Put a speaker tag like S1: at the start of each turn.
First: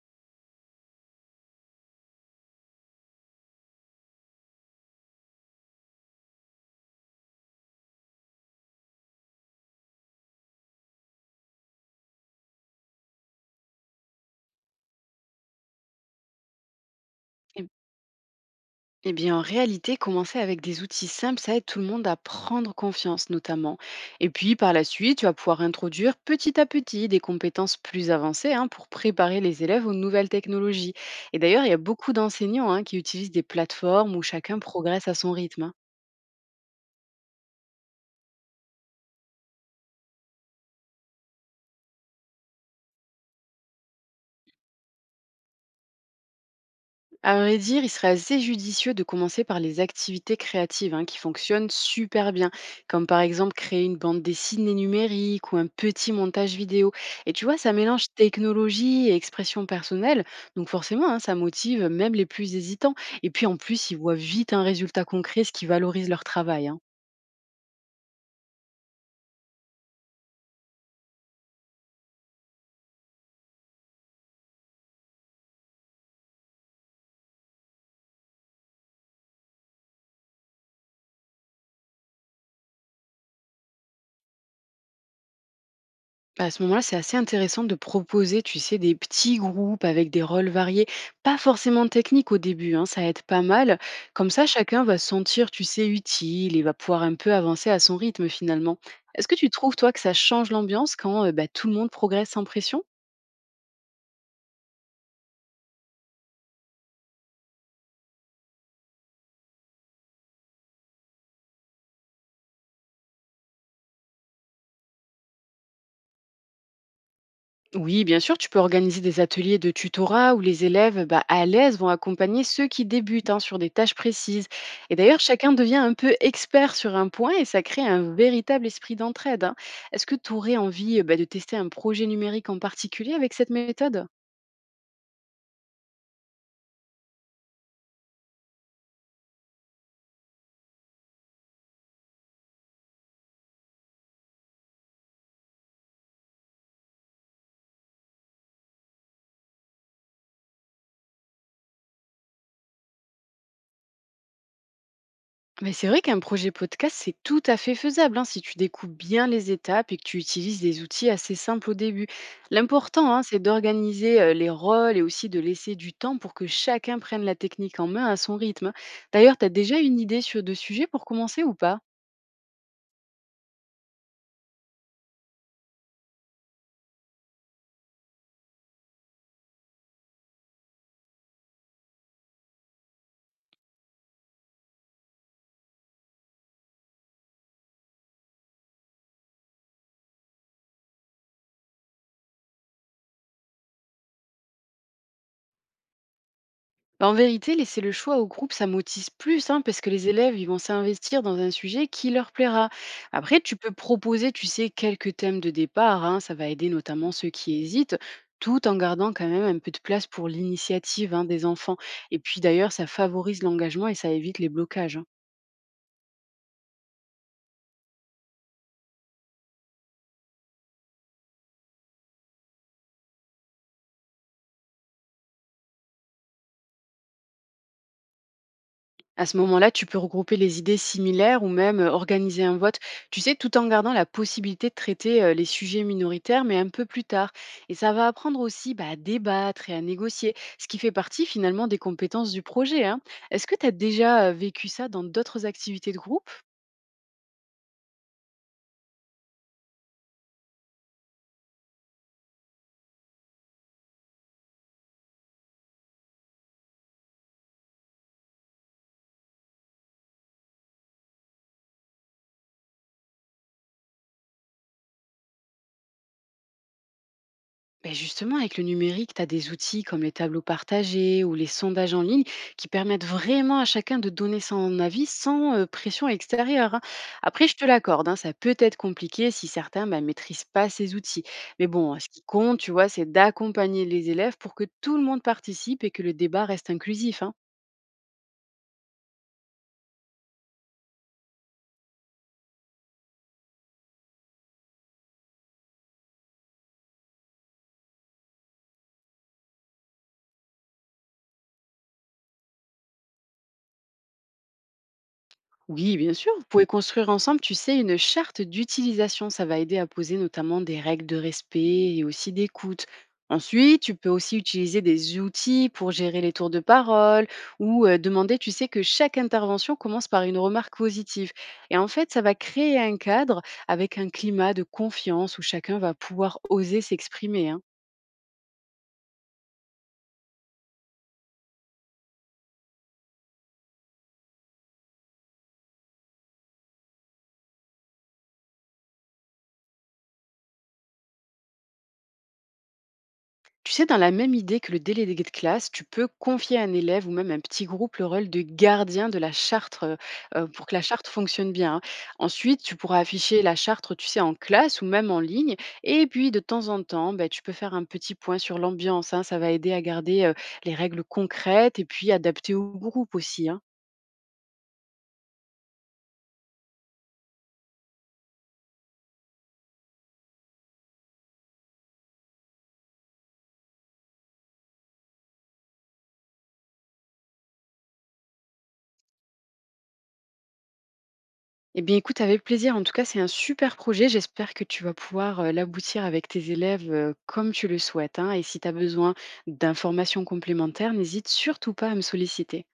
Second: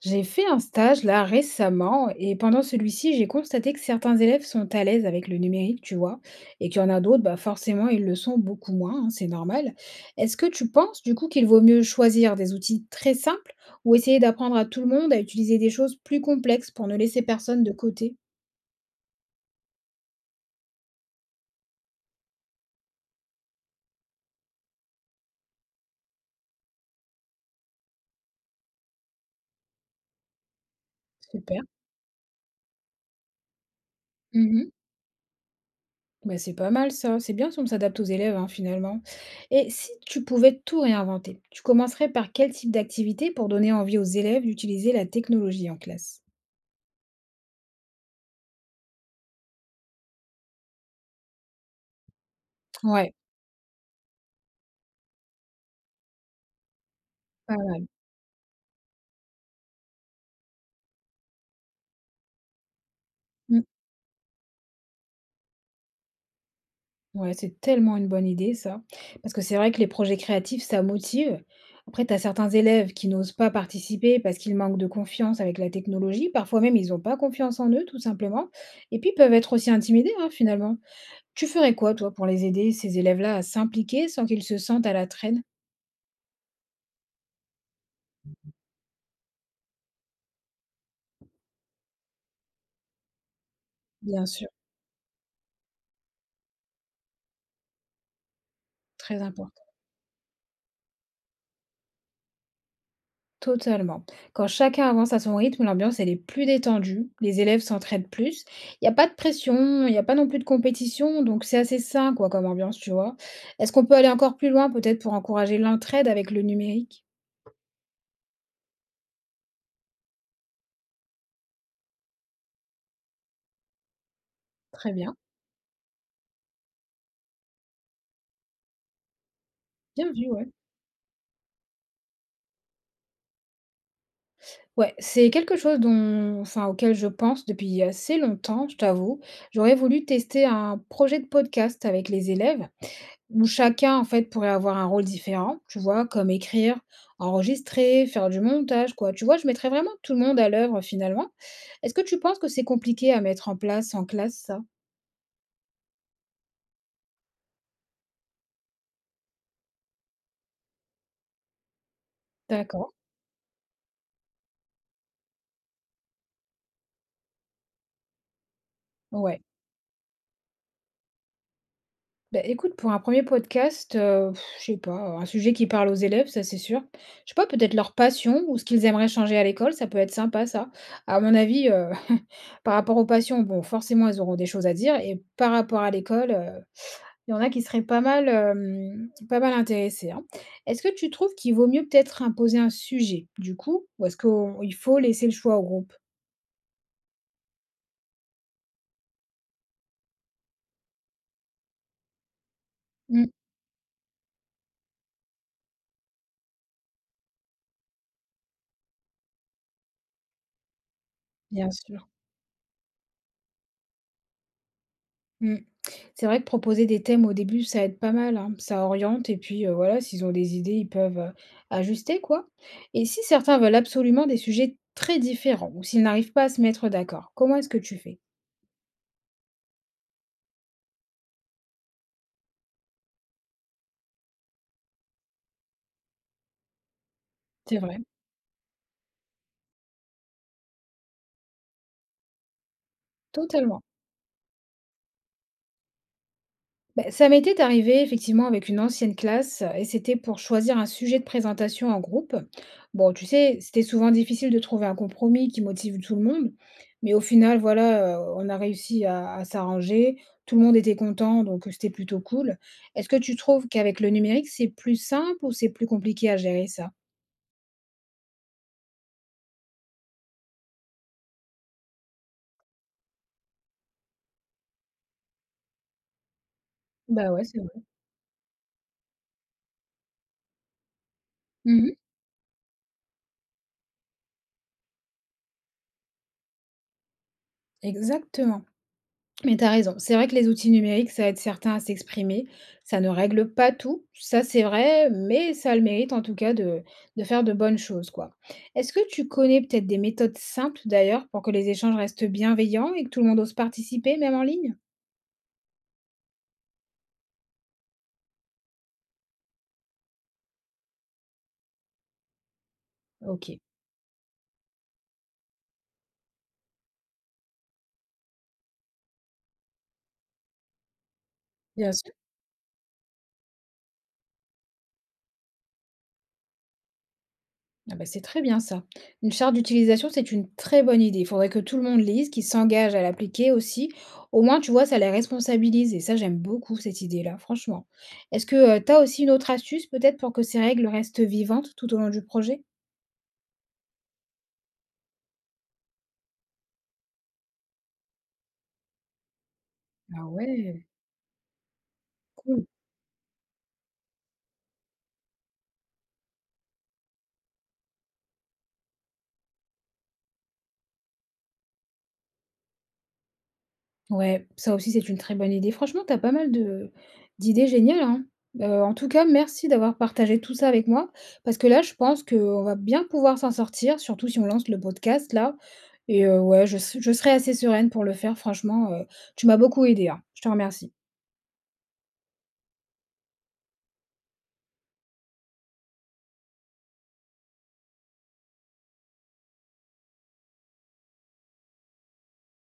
S1: J'ai fait un stage là récemment et pendant celui-ci, j'ai constaté que certains élèves sont à l'aise avec le numérique, tu vois, et qu'il y en a d'autres, bah forcément, ils le sont beaucoup moins, hein, c'est normal. Est-ce que tu penses du coup qu'il vaut mieux choisir des outils très simples ou essayer d'apprendre à tout le monde à utiliser des choses plus complexes pour ne laisser personne
S2: Eh
S1: de côté?
S2: eh bien, en réalité, commencer avec des outils simples, ça aide tout le monde à prendre confiance, notamment. Et puis, par la suite, tu vas pouvoir introduire petit à petit des compétences plus avancées hein, pour préparer les élèves aux nouvelles technologies. Et
S1: Super.
S2: d'ailleurs, il y a beaucoup d'enseignants hein, qui utilisent des plateformes où chacun
S1: Mhm.
S2: progresse à son rythme, hein.
S1: Bah, c'est pas mal ça, c'est bien si on s'adapte aux élèves hein, finalement. Et si tu pouvais tout réinventer, tu commencerais par quel type d'activité pour donner envie aux élèves d'utiliser la technologie en classe?
S2: À vrai dire, il serait assez judicieux de commencer par les activités créatives hein, qui fonctionnent super bien, comme
S1: Ouais,
S2: par exemple créer une bande dessinée numérique ou un petit montage vidéo. Et tu
S1: pas
S2: vois, ça
S1: mal.
S2: mélange technologie et expression personnelle, donc forcément, hein, ça motive même les plus hésitants. Et puis en
S1: Mmh.
S2: plus, ils voient vite un résultat concret, ce qui valorise leur travail, hein.
S1: Ouais, c'est tellement une bonne idée ça, parce que c'est vrai que les projets créatifs, ça motive. Après, tu as certains élèves qui n'osent pas participer parce qu'ils manquent de confiance avec la technologie. Parfois même, ils n'ont pas confiance en eux, tout simplement. Et puis, ils peuvent être aussi intimidés, hein, finalement. Tu ferais quoi, toi, pour les aider, ces élèves-là, à s'impliquer sans qu'ils se sentent à la traîne?
S2: Bah, à ce moment-là, c'est assez intéressant de proposer, tu sais, des petits groupes avec des rôles variés, pas forcément techniques au début, hein, ça aide pas mal.
S1: Bien
S2: Comme ça,
S1: sûr,
S2: chacun va se sentir, tu sais, utile et va pouvoir un peu avancer à son rythme finalement.
S1: très
S2: Est-ce que tu
S1: important.
S2: trouves, toi, que ça change l'ambiance quand bah, tout le monde progresse sans pression?
S1: Totalement. Quand chacun avance à son rythme, l'ambiance, elle est plus détendue, les élèves s'entraident plus, il n'y a pas de pression, il n'y a pas non plus de compétition, donc c'est assez sain quoi comme ambiance, tu vois? Est-ce qu'on peut aller encore plus loin peut-être pour encourager l'entraide avec le numérique?
S2: Oui, bien sûr, tu peux organiser des ateliers de tutorat où les élèves bah, à l'aise vont accompagner ceux qui débutent hein, sur des tâches précises.
S1: Très
S2: Et
S1: bien,
S2: d'ailleurs, chacun devient un peu expert sur un point et ça crée un véritable esprit d'entraide, hein. Est-ce
S1: bien
S2: que
S1: vu,
S2: tu
S1: ouais.
S2: aurais envie bah, de tester un projet numérique en particulier avec cette méthode?
S1: Ouais, c'est quelque chose dont enfin auquel je pense depuis assez longtemps, je t'avoue. J'aurais voulu tester un projet de podcast avec les élèves où chacun, en fait, pourrait avoir un rôle différent, tu vois? Comme écrire, enregistrer, faire du montage, quoi. Tu vois, je mettrais vraiment tout le monde à l'œuvre finalement. Est-ce que tu penses que c'est compliqué à mettre en place en classe ça?
S2: Mais c'est vrai qu'un projet podcast, c'est tout à fait faisable hein, si tu découpes bien les étapes et que tu utilises des outils assez simples au début.
S1: D'accord,
S2: L'important, hein, c'est d'organiser les rôles et aussi de laisser du temps pour que chacun prenne la technique en main à son rythme, hein. D'ailleurs,
S1: ouais.
S2: tu as déjà une idée sur de sujets pour commencer ou pas?
S1: Bah, écoute, pour un premier er podcast, je sais pas, un sujet qui parle aux élèves, ça, c'est sûr. Je sais pas, peut-être leur passion ou ce qu'ils aimeraient changer à l'école, ça peut être sympa ça. À mon avis, par rapport aux passions, bon, forcément, elles auront des choses à dire et par rapport à l'école, il y en a qui seraient pas mal, pas mal intéressés, hein. Est-ce que tu trouves qu'il vaut mieux peut-être imposer un sujet, du coup, ou est-ce qu'il faut laisser le choix au groupe?
S2: Bah, en vérité, laisser le choix au groupe, ça motive plus, hein, parce que les élèves, ils vont s'investir dans un sujet qui leur plaira.
S1: Mmh.
S2: Après, tu peux proposer, tu sais, quelques thèmes de départ, hein, ça va aider notamment ceux qui hésitent, tout en gardant quand même un peu de place pour l'initiative hein, des
S1: Bien
S2: enfants.
S1: sûr.
S2: Et puis d'ailleurs, ça favorise l'engagement et ça évite les blocages, hein.
S1: Mmh. C'est vrai que proposer des thèmes au début, ça aide pas mal, hein. Ça oriente et puis, voilà, s'ils ont des idées, ils peuvent, ajuster, quoi. Et si certains veulent absolument des sujets très différents ou s'ils n'arrivent pas à se mettre d'accord, comment est-ce que tu fais?
S2: À ce moment-là, tu peux regrouper les idées similaires ou même organiser un vote, tu sais, tout en gardant la possibilité de traiter les sujets minoritaires, mais un peu plus tard. Et
S1: C'est
S2: ça
S1: vrai,
S2: va apprendre aussi bah, à débattre et à négocier, ce qui fait partie finalement des compétences du projet, hein. Est-ce que tu as
S1: totalement.
S2: déjà vécu ça dans d'autres activités de groupe?
S1: Beh, ça m'était arrivé effectivement avec une ancienne classe et c'était pour choisir un sujet de présentation en groupe. Bon, tu sais, c'était souvent difficile de trouver un compromis qui motive tout le monde, mais au final, voilà, on a réussi à s'arranger, tout le monde était content, donc c'était plutôt cool. Est-ce que tu trouves qu'avec le numérique, c'est plus simple ou c'est plus compliqué à gérer ça?
S2: Ben justement, avec le numérique, tu as des outils comme les tableaux partagés ou les sondages en ligne qui permettent vraiment à chacun de donner son avis sans pression extérieure, hein.
S1: Bah ouais,
S2: Après, je
S1: c'est
S2: te
S1: vrai.
S2: l'accorde, hein, ça peut être compliqué si certains ne maîtrisent pas ces outils. Mais
S1: Mhm,
S2: bon, ce qui compte, tu vois, c'est d'accompagner les élèves pour que tout le monde participe et que le débat reste inclusif, hein.
S1: exactement. Mais tu as raison. C'est vrai que les outils numériques, ça aide certains à s'exprimer. Ça ne règle pas tout, ça c'est vrai, mais ça a le mérite en tout cas de faire de bonnes choses, quoi. Est-ce que tu connais peut-être des méthodes simples d'ailleurs pour que les échanges restent bienveillants et que tout le monde ose participer, même en ligne?
S2: Oui, bien sûr. Vous pouvez construire ensemble, tu sais, une charte d'utilisation. Ça va aider à poser notamment des règles de respect et aussi d'écoute.
S1: Ok.
S2: Ensuite, tu peux aussi utiliser des outils pour gérer les tours de parole ou demander, tu sais, que chaque intervention commence par une remarque positive. Et en
S1: Bien
S2: fait,
S1: sûr.
S2: ça va créer un cadre avec un climat de confiance où chacun va pouvoir oser s'exprimer, hein.
S1: Ah bah, c'est très bien ça. Une charte d'utilisation, c'est une très bonne idée. Il faudrait que tout le monde lise, qu'il s'engage à l'appliquer aussi. Au moins, tu vois, ça les responsabilise. Et ça, j'aime beaucoup cette idée-là, franchement. Est-ce que tu as aussi une autre astuce peut-être pour que ces règles restent vivantes tout au long du projet?
S2: Tu sais, dans la même idée que le délégué de classe, tu peux confier à un élève ou même un petit groupe le rôle de gardien de la charte
S1: Ah
S2: pour que la
S1: ouais,
S2: charte fonctionne bien, hein. Ensuite,
S1: cool.
S2: tu pourras afficher la charte, tu sais, en classe ou même en ligne. Et puis, de temps en temps, bah, tu peux faire un petit point sur l'ambiance, hein. Ça va aider à garder les règles concrètes et puis adaptées au groupe aussi, hein.
S1: Ouais, ça aussi, c'est une très bonne idée. Franchement, tu as pas mal de d'idées géniales, hein. En tout cas, merci d'avoir partagé tout ça avec moi, parce que là, je pense qu'on va bien pouvoir s'en sortir, surtout si on lance le podcast là et ouais, je serai assez sereine pour le faire franchement, tu m'as beaucoup aidée, hein. Je te remercie.
S2: Eh bien, écoute, avec plaisir. En tout cas, c'est un super projet. J'espère que tu vas pouvoir l'aboutir avec tes élèves comme tu le souhaites, hein. Et si tu as besoin d'informations complémentaires, n'hésite surtout pas à me solliciter.